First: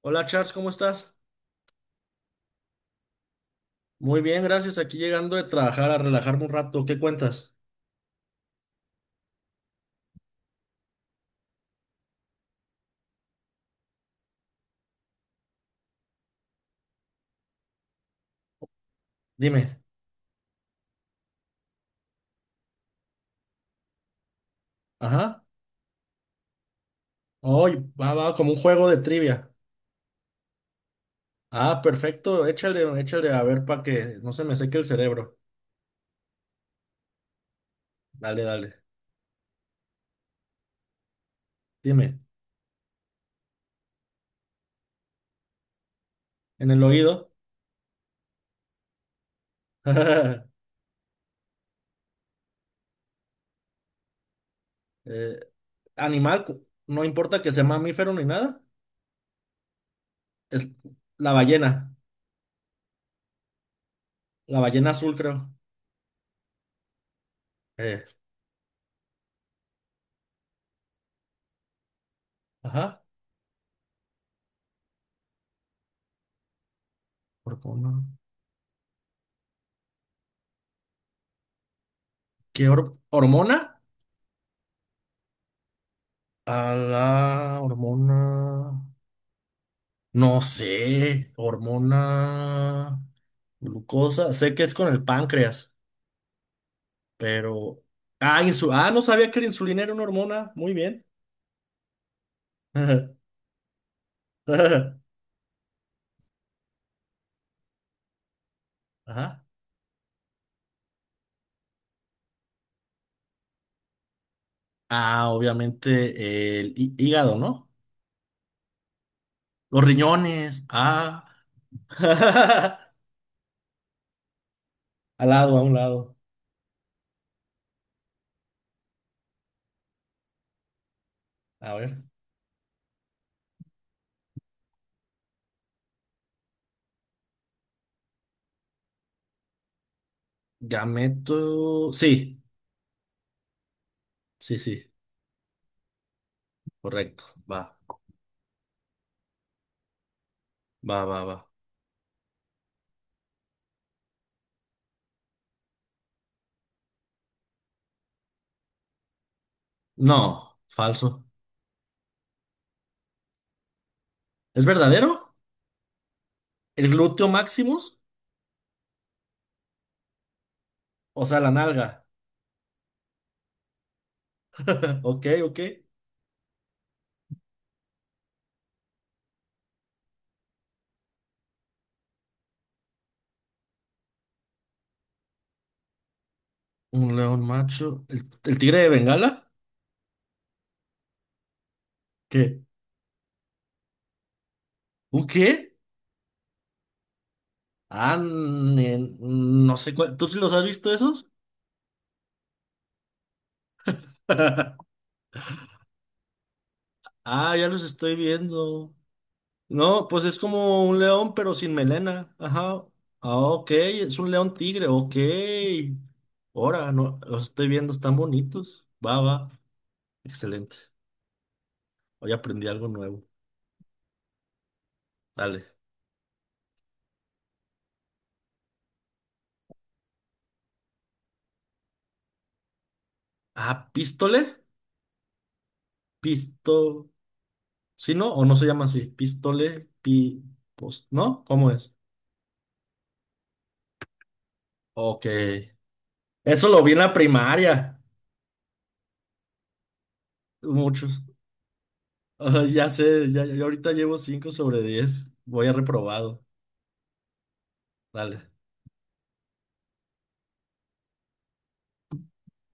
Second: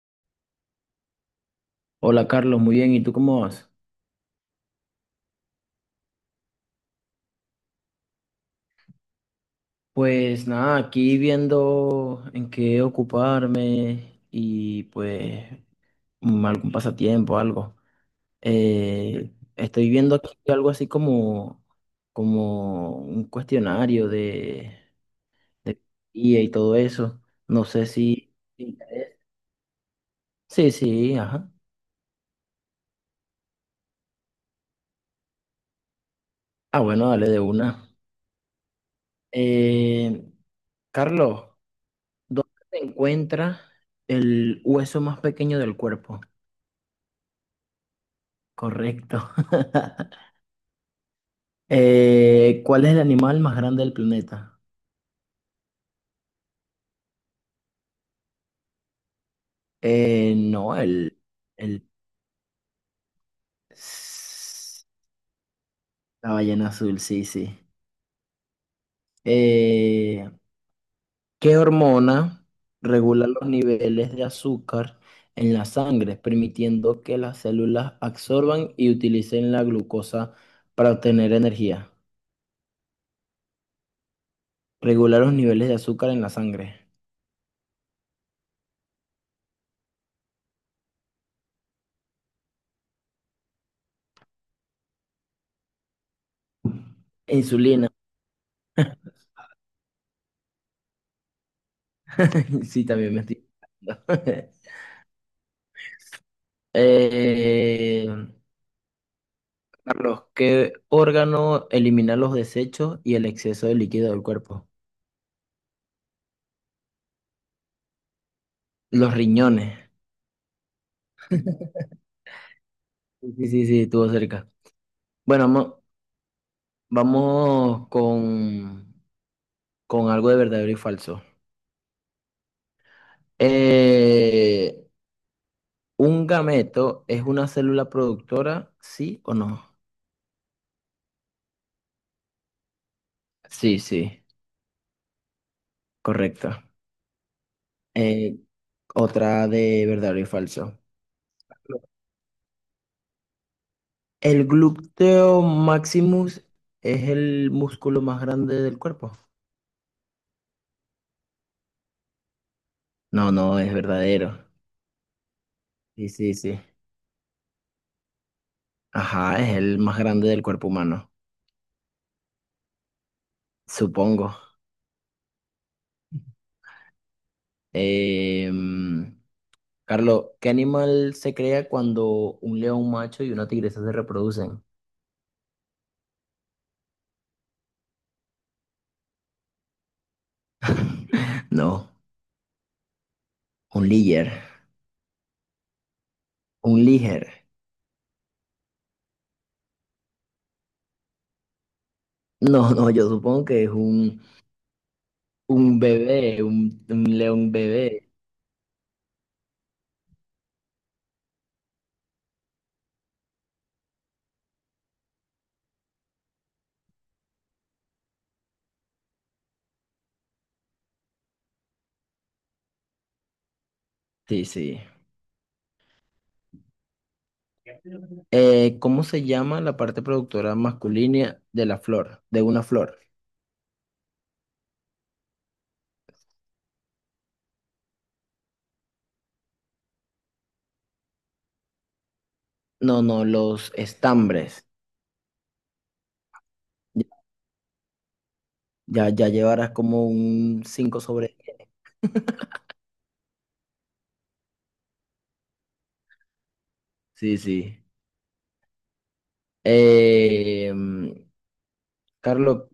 Hola Charles, ¿cómo estás? Hola Carlos, muy bien, ¿y tú cómo vas? Muy bien, gracias. Aquí llegando de trabajar a relajarme un rato. ¿Qué cuentas? Pues nada, aquí viendo en qué ocuparme y pues algún pasatiempo, algo. Eh, Dime. estoy viendo aquí algo así como un cuestionario de, Ajá. de guía y todo eso. No Hoy sé va si como un te juego de interesa. trivia. Sí, sí, ajá. Ah, perfecto. Échale, échale a ver para que no se me seque el cerebro. Ah, bueno, dale de una. Dale, dale. Eh, Carlos, Dime. ¿dónde se encuentra el hueso más pequeño del cuerpo? ¿En el oído? Correcto. ¿Cuál es el animal más grande del planeta? Eh, Animal, no importa que sea mamífero ni nada. Eh, Es no, el, la el, ballena. La ballena azul, creo. la ballena azul, sí, sí. Eh, Eh, ¿qué hormona ajá. regula los niveles de azúcar en la sangre, permitiendo que las células Hormona. absorban y utilicen la glucosa para obtener energía? ¿Qué hormona? Regular los niveles de azúcar en la A sangre. la hormona. No sé, hormona, glucosa, sé que es con el páncreas, pero... Insulina. Ah, no sabía que la insulina era una hormona, muy bien. Sí, también me estoy equivocando. Ajá. Eh, Carlos, ¿qué órgano elimina los desechos y el exceso de líquido del cuerpo? Ah, obviamente el hígado, ¿no? Los riñones. Los riñones, ah. Sí, sí, sí, sí, estuvo cerca. Al Bueno, lado, a un lado. vamos con algo de verdadero y falso. A ver. Eh, ¿un gameto es una célula productora, sí o no? Gameto... Sí, Sí, sí, sí, sí, correcto. correcto. Va, Eh, otra de verdadero y falso. va, va, va. ¿El glúteo maximus es el músculo más grande del cuerpo? No, falso. No, no, es verdadero. ¿Es verdadero? Sí, sí, sí. ¿El glúteo maximus? Ajá, es el más grande del cuerpo humano, O sea, la nalga. supongo. Ok, ok. Em, Carlos, ¿qué animal se crea cuando un león macho y una tigresa se reproducen? Un león macho. ¿El tigre de Bengala? No, ¿Qué? un liger. ¿Un qué? Un liger. Ah, no sé cuál. ¿Tú sí los has visto esos? No, no, yo supongo que es un, un bebé, un león Ah, ya los bebé. estoy viendo. No, pues es como un león, pero sin melena. Ajá. Ah, ok, es un león tigre, ok. Ahora, no, los estoy viendo, están bonitos. Va, va. Excelente. Hoy aprendí algo nuevo. Sí, sí. Dale. ¿Cómo se llama la parte productora masculina de la flor, de una flor? Ah, ¿pístole? Pisto. ¿Sí, no? ¿O no se llama así? Pistole, ¿no? ¿Cómo es? No, no, los estambres. Ok. Eso lo vi en Ya, la primaria. ya, ya llevarás como un cinco Muchos. sobre 10. Ah, ya sé, ya, ya yo ahorita llevo 5 sobre 10. Voy a reprobado. Sí, sí. Dale. Eh, mm, Carlos,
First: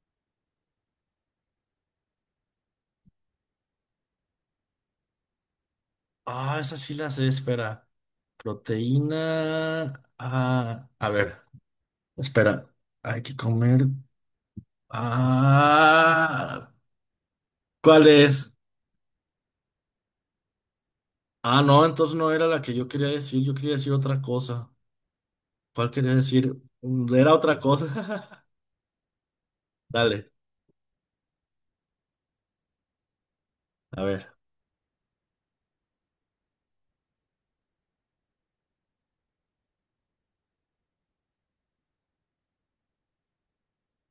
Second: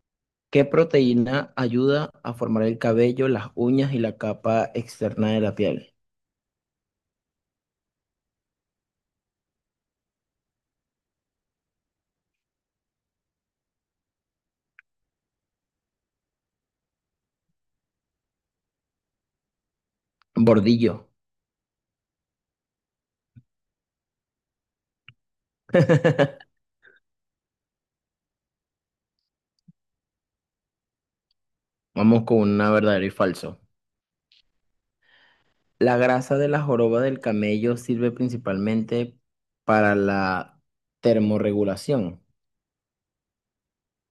¿qué proteína ayuda a formar el cabello, las uñas y la capa externa de la piel? Ah, esa sí la sé, espera. Proteína. Ah, a ver, espera. Hay que comer. Ah, ¿cuál es? Bordillo. Ah, no, entonces no era la que yo quería decir. Yo quería decir otra cosa. ¿Cuál quería decir? Era otra cosa. Dale. Vamos con una verdadero y falso. A ver. La grasa de la joroba del camello sirve principalmente para la termorregulación.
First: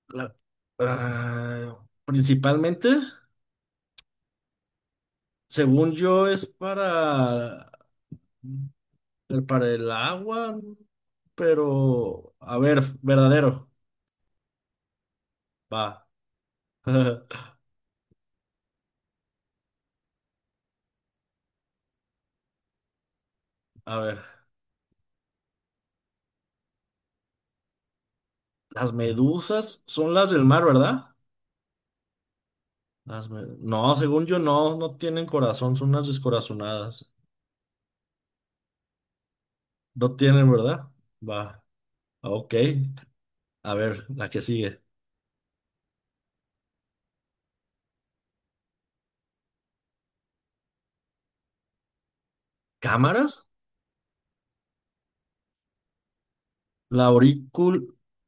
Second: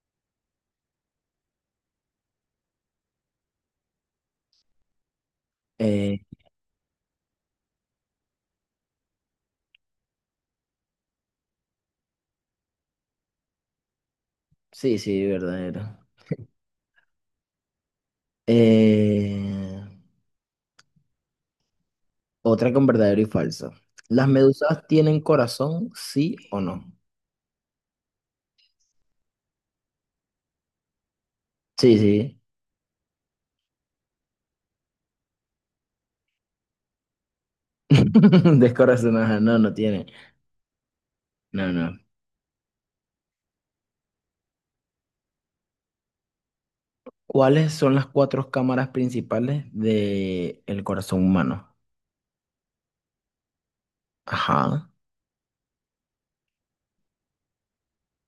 la- Principalmente, según Eh, yo, es para el agua, pero a ver, verdadero. sí, sí, verdadero. Va. Eh, Otra con verdadero y falso. A ¿Las ver. medusas tienen corazón, sí o no? Las medusas son las del mar, ¿verdad? Sí, sí. No, según yo, no tienen corazón, son unas descorazonadas. Descorazonadas. No, no tiene. No tienen, ¿verdad? Va. No, no. Ok. A ver, la que sigue. ¿Cuáles son las cuatro cámaras principales del corazón humano? ¿Cámaras? Ajá. La aurícula.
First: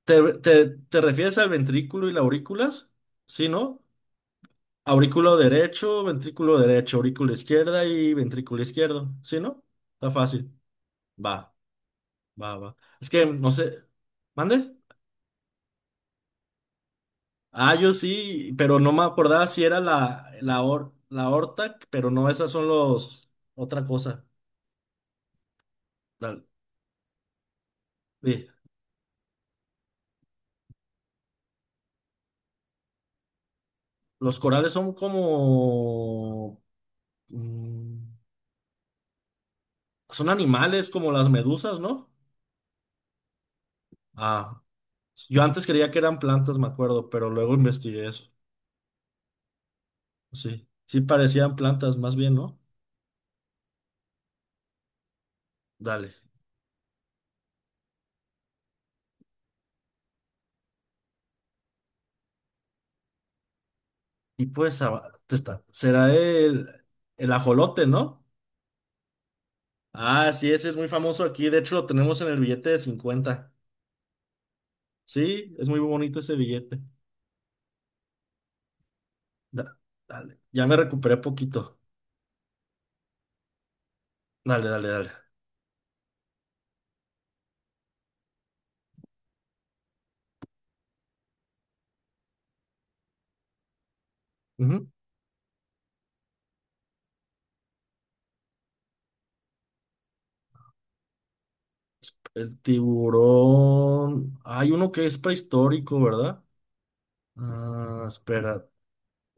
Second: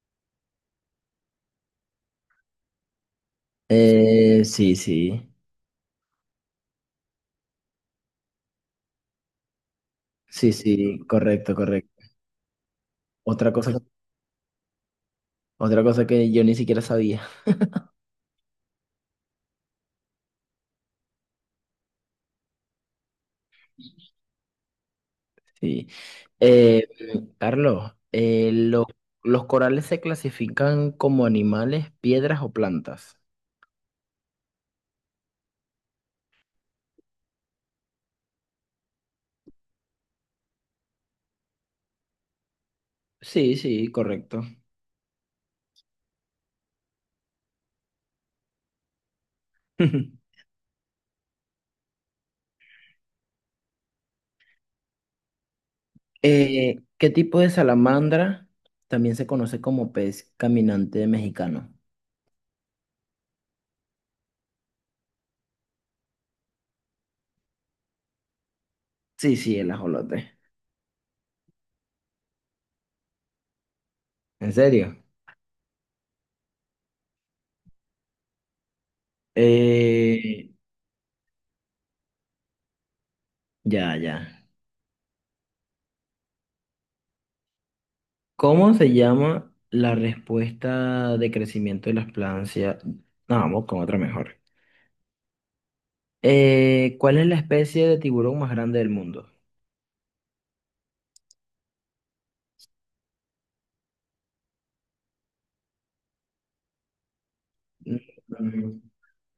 ¿Te refieres al ventrículo y la aurículas? Sí, ¿no? Sí, sí. Aurículo derecho, ventrículo derecho, aurícula izquierda y ventrículo izquierdo. ¿Sí, no? Está fácil. Sí, sí. Va, Correcto, correcto. va, va. Es que no Otra cosa, sé. ¿Mande? otra cosa que yo ni siquiera sabía. Ah, yo sí, pero no me acordaba si era la or la aorta, pero no, esas son los. Otra cosa. Sí. Dale. Eh, Carlos, Sí. ¿Los corales se clasifican como animales, piedras o plantas? Los corales son como, mm, son animales como las medusas, ¿no? Sí, sí, correcto. Ah, yo antes creía que eran plantas, me acuerdo, pero luego investigué eso. Sí, sí parecían plantas, más bien, ¿no? Dale. ¿Qué tipo de salamandra también se conoce como pez caminante mexicano? Y pues, te está. Será el ajolote, ¿no? Sí, sí, el Ah, ajolote. sí, ese es muy famoso aquí. De hecho, lo tenemos en el billete de 50. ¿En serio? Sí, es muy bonito ese billete. Da- Dale. Eh, Ya me recuperé poquito. ya, ya. Dale, dale, dale. ¿Cómo se llama la respuesta de crecimiento de las plantas? No, vamos con otra mejor. Ujú. ¿Cuál es la especie de tiburón más grande del mundo? El tiburón. Hay uno que es prehistórico, ¿verdad? Ah, espera. Mm,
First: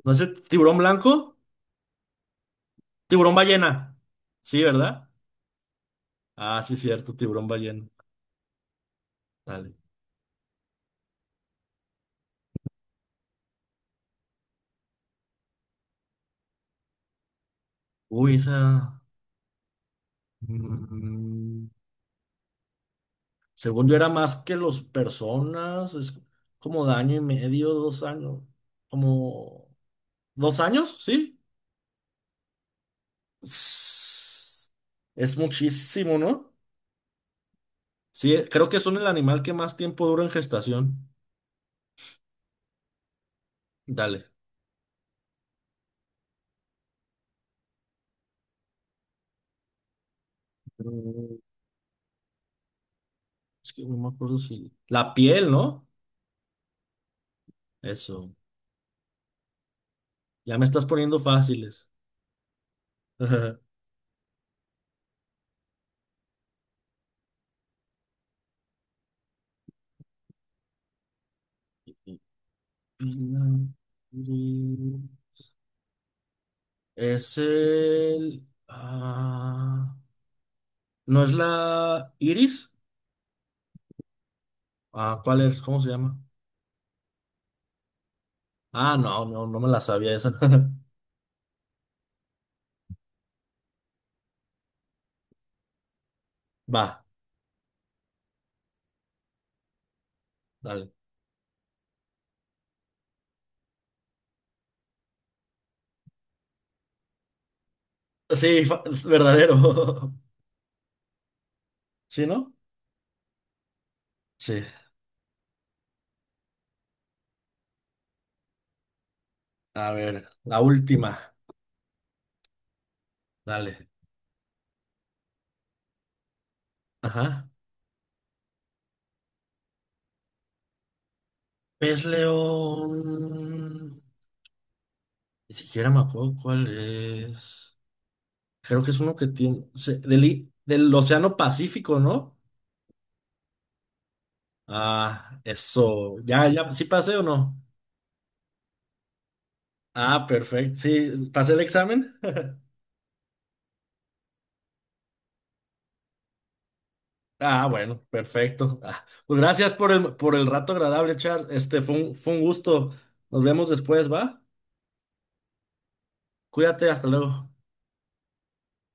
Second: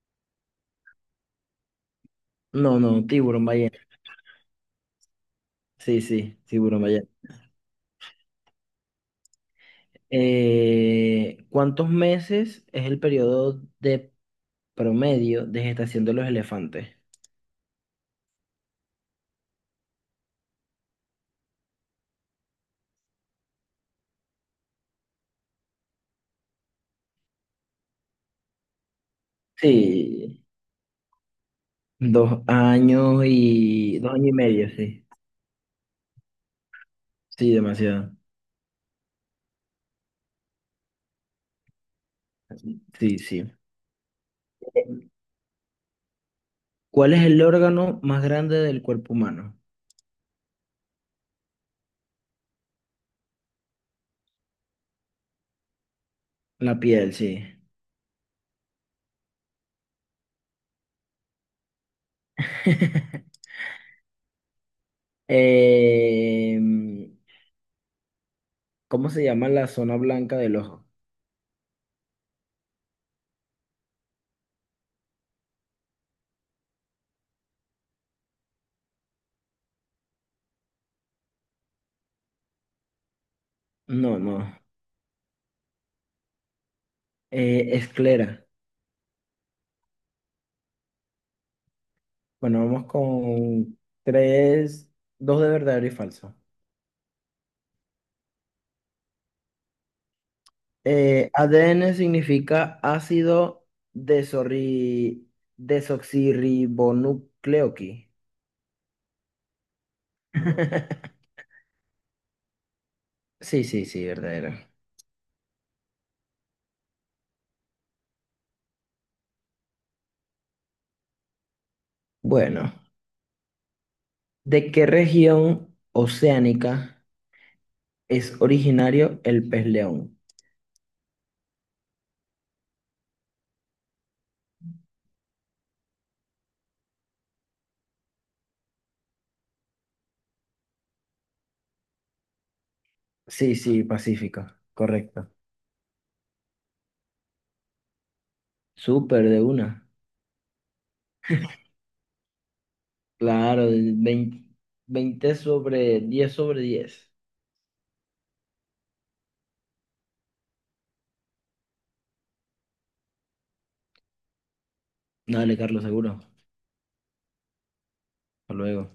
¿No es el tiburón blanco? No, no, Tiburón tiburón ballena. ballena. Sí, ¿verdad? Sí, sí, Ah, sí, tiburón ballena. cierto, tiburón ballena. Dale. ¿Cuántos meses es el periodo de promedio de gestación de los elefantes? Uy, esa, mm, según yo era más que los personas. Es como de año y medio, 2 años. Como. Sí, ¿2 años? Sí. 2 años y dos años y Sss, medio, sí. Es muchísimo, ¿no? Sí, demasiado. Sí, creo que son el animal que más tiempo dura en gestación. Sí, sí. Dale. ¿Cuál es el órgano más grande del cuerpo humano? Mm, Es que no me acuerdo si. La piel, ¿no? La piel, sí. Eso. Ya me estás poniendo fáciles. Em, ¿cómo se llama la zona blanca del ojo? Es el... ¿no es la Iris? No, no. Ah, ¿cuál es? ¿Cómo se llama? Esclera. Ah, no, no, no me la sabía esa. Bueno, vamos con tres, dos de verdadero y falso. Va, dale. ADN significa ácido desorri- desoxirribonucleoqui. Sí, es verdadero. ¿Sí, no? Sí, sí, sí, verdadero. Sí. A ver, la última. Bueno, Dale. ¿de qué región oceánica Ajá. es originario el pez león? Pez león. Ni siquiera me acuerdo cuál es. Creo que es uno que tiene... del, del Océano Pacífico, ¿no? Sí, sí, Pacífico, correcto. Ah, eso. Ya, ya, ¿sí pasé o no? Súper de una. Ah, perfecto. Sí, ¿pasé el examen? Claro, el veinte 20 sobre 10 sobre 10. Ah, bueno, perfecto. Ah, pues gracias por el rato agradable, Char. Este fue un gusto. Nos vemos después, ¿va? Dale, Carlos, seguro. Cuídate, hasta luego. Hasta luego.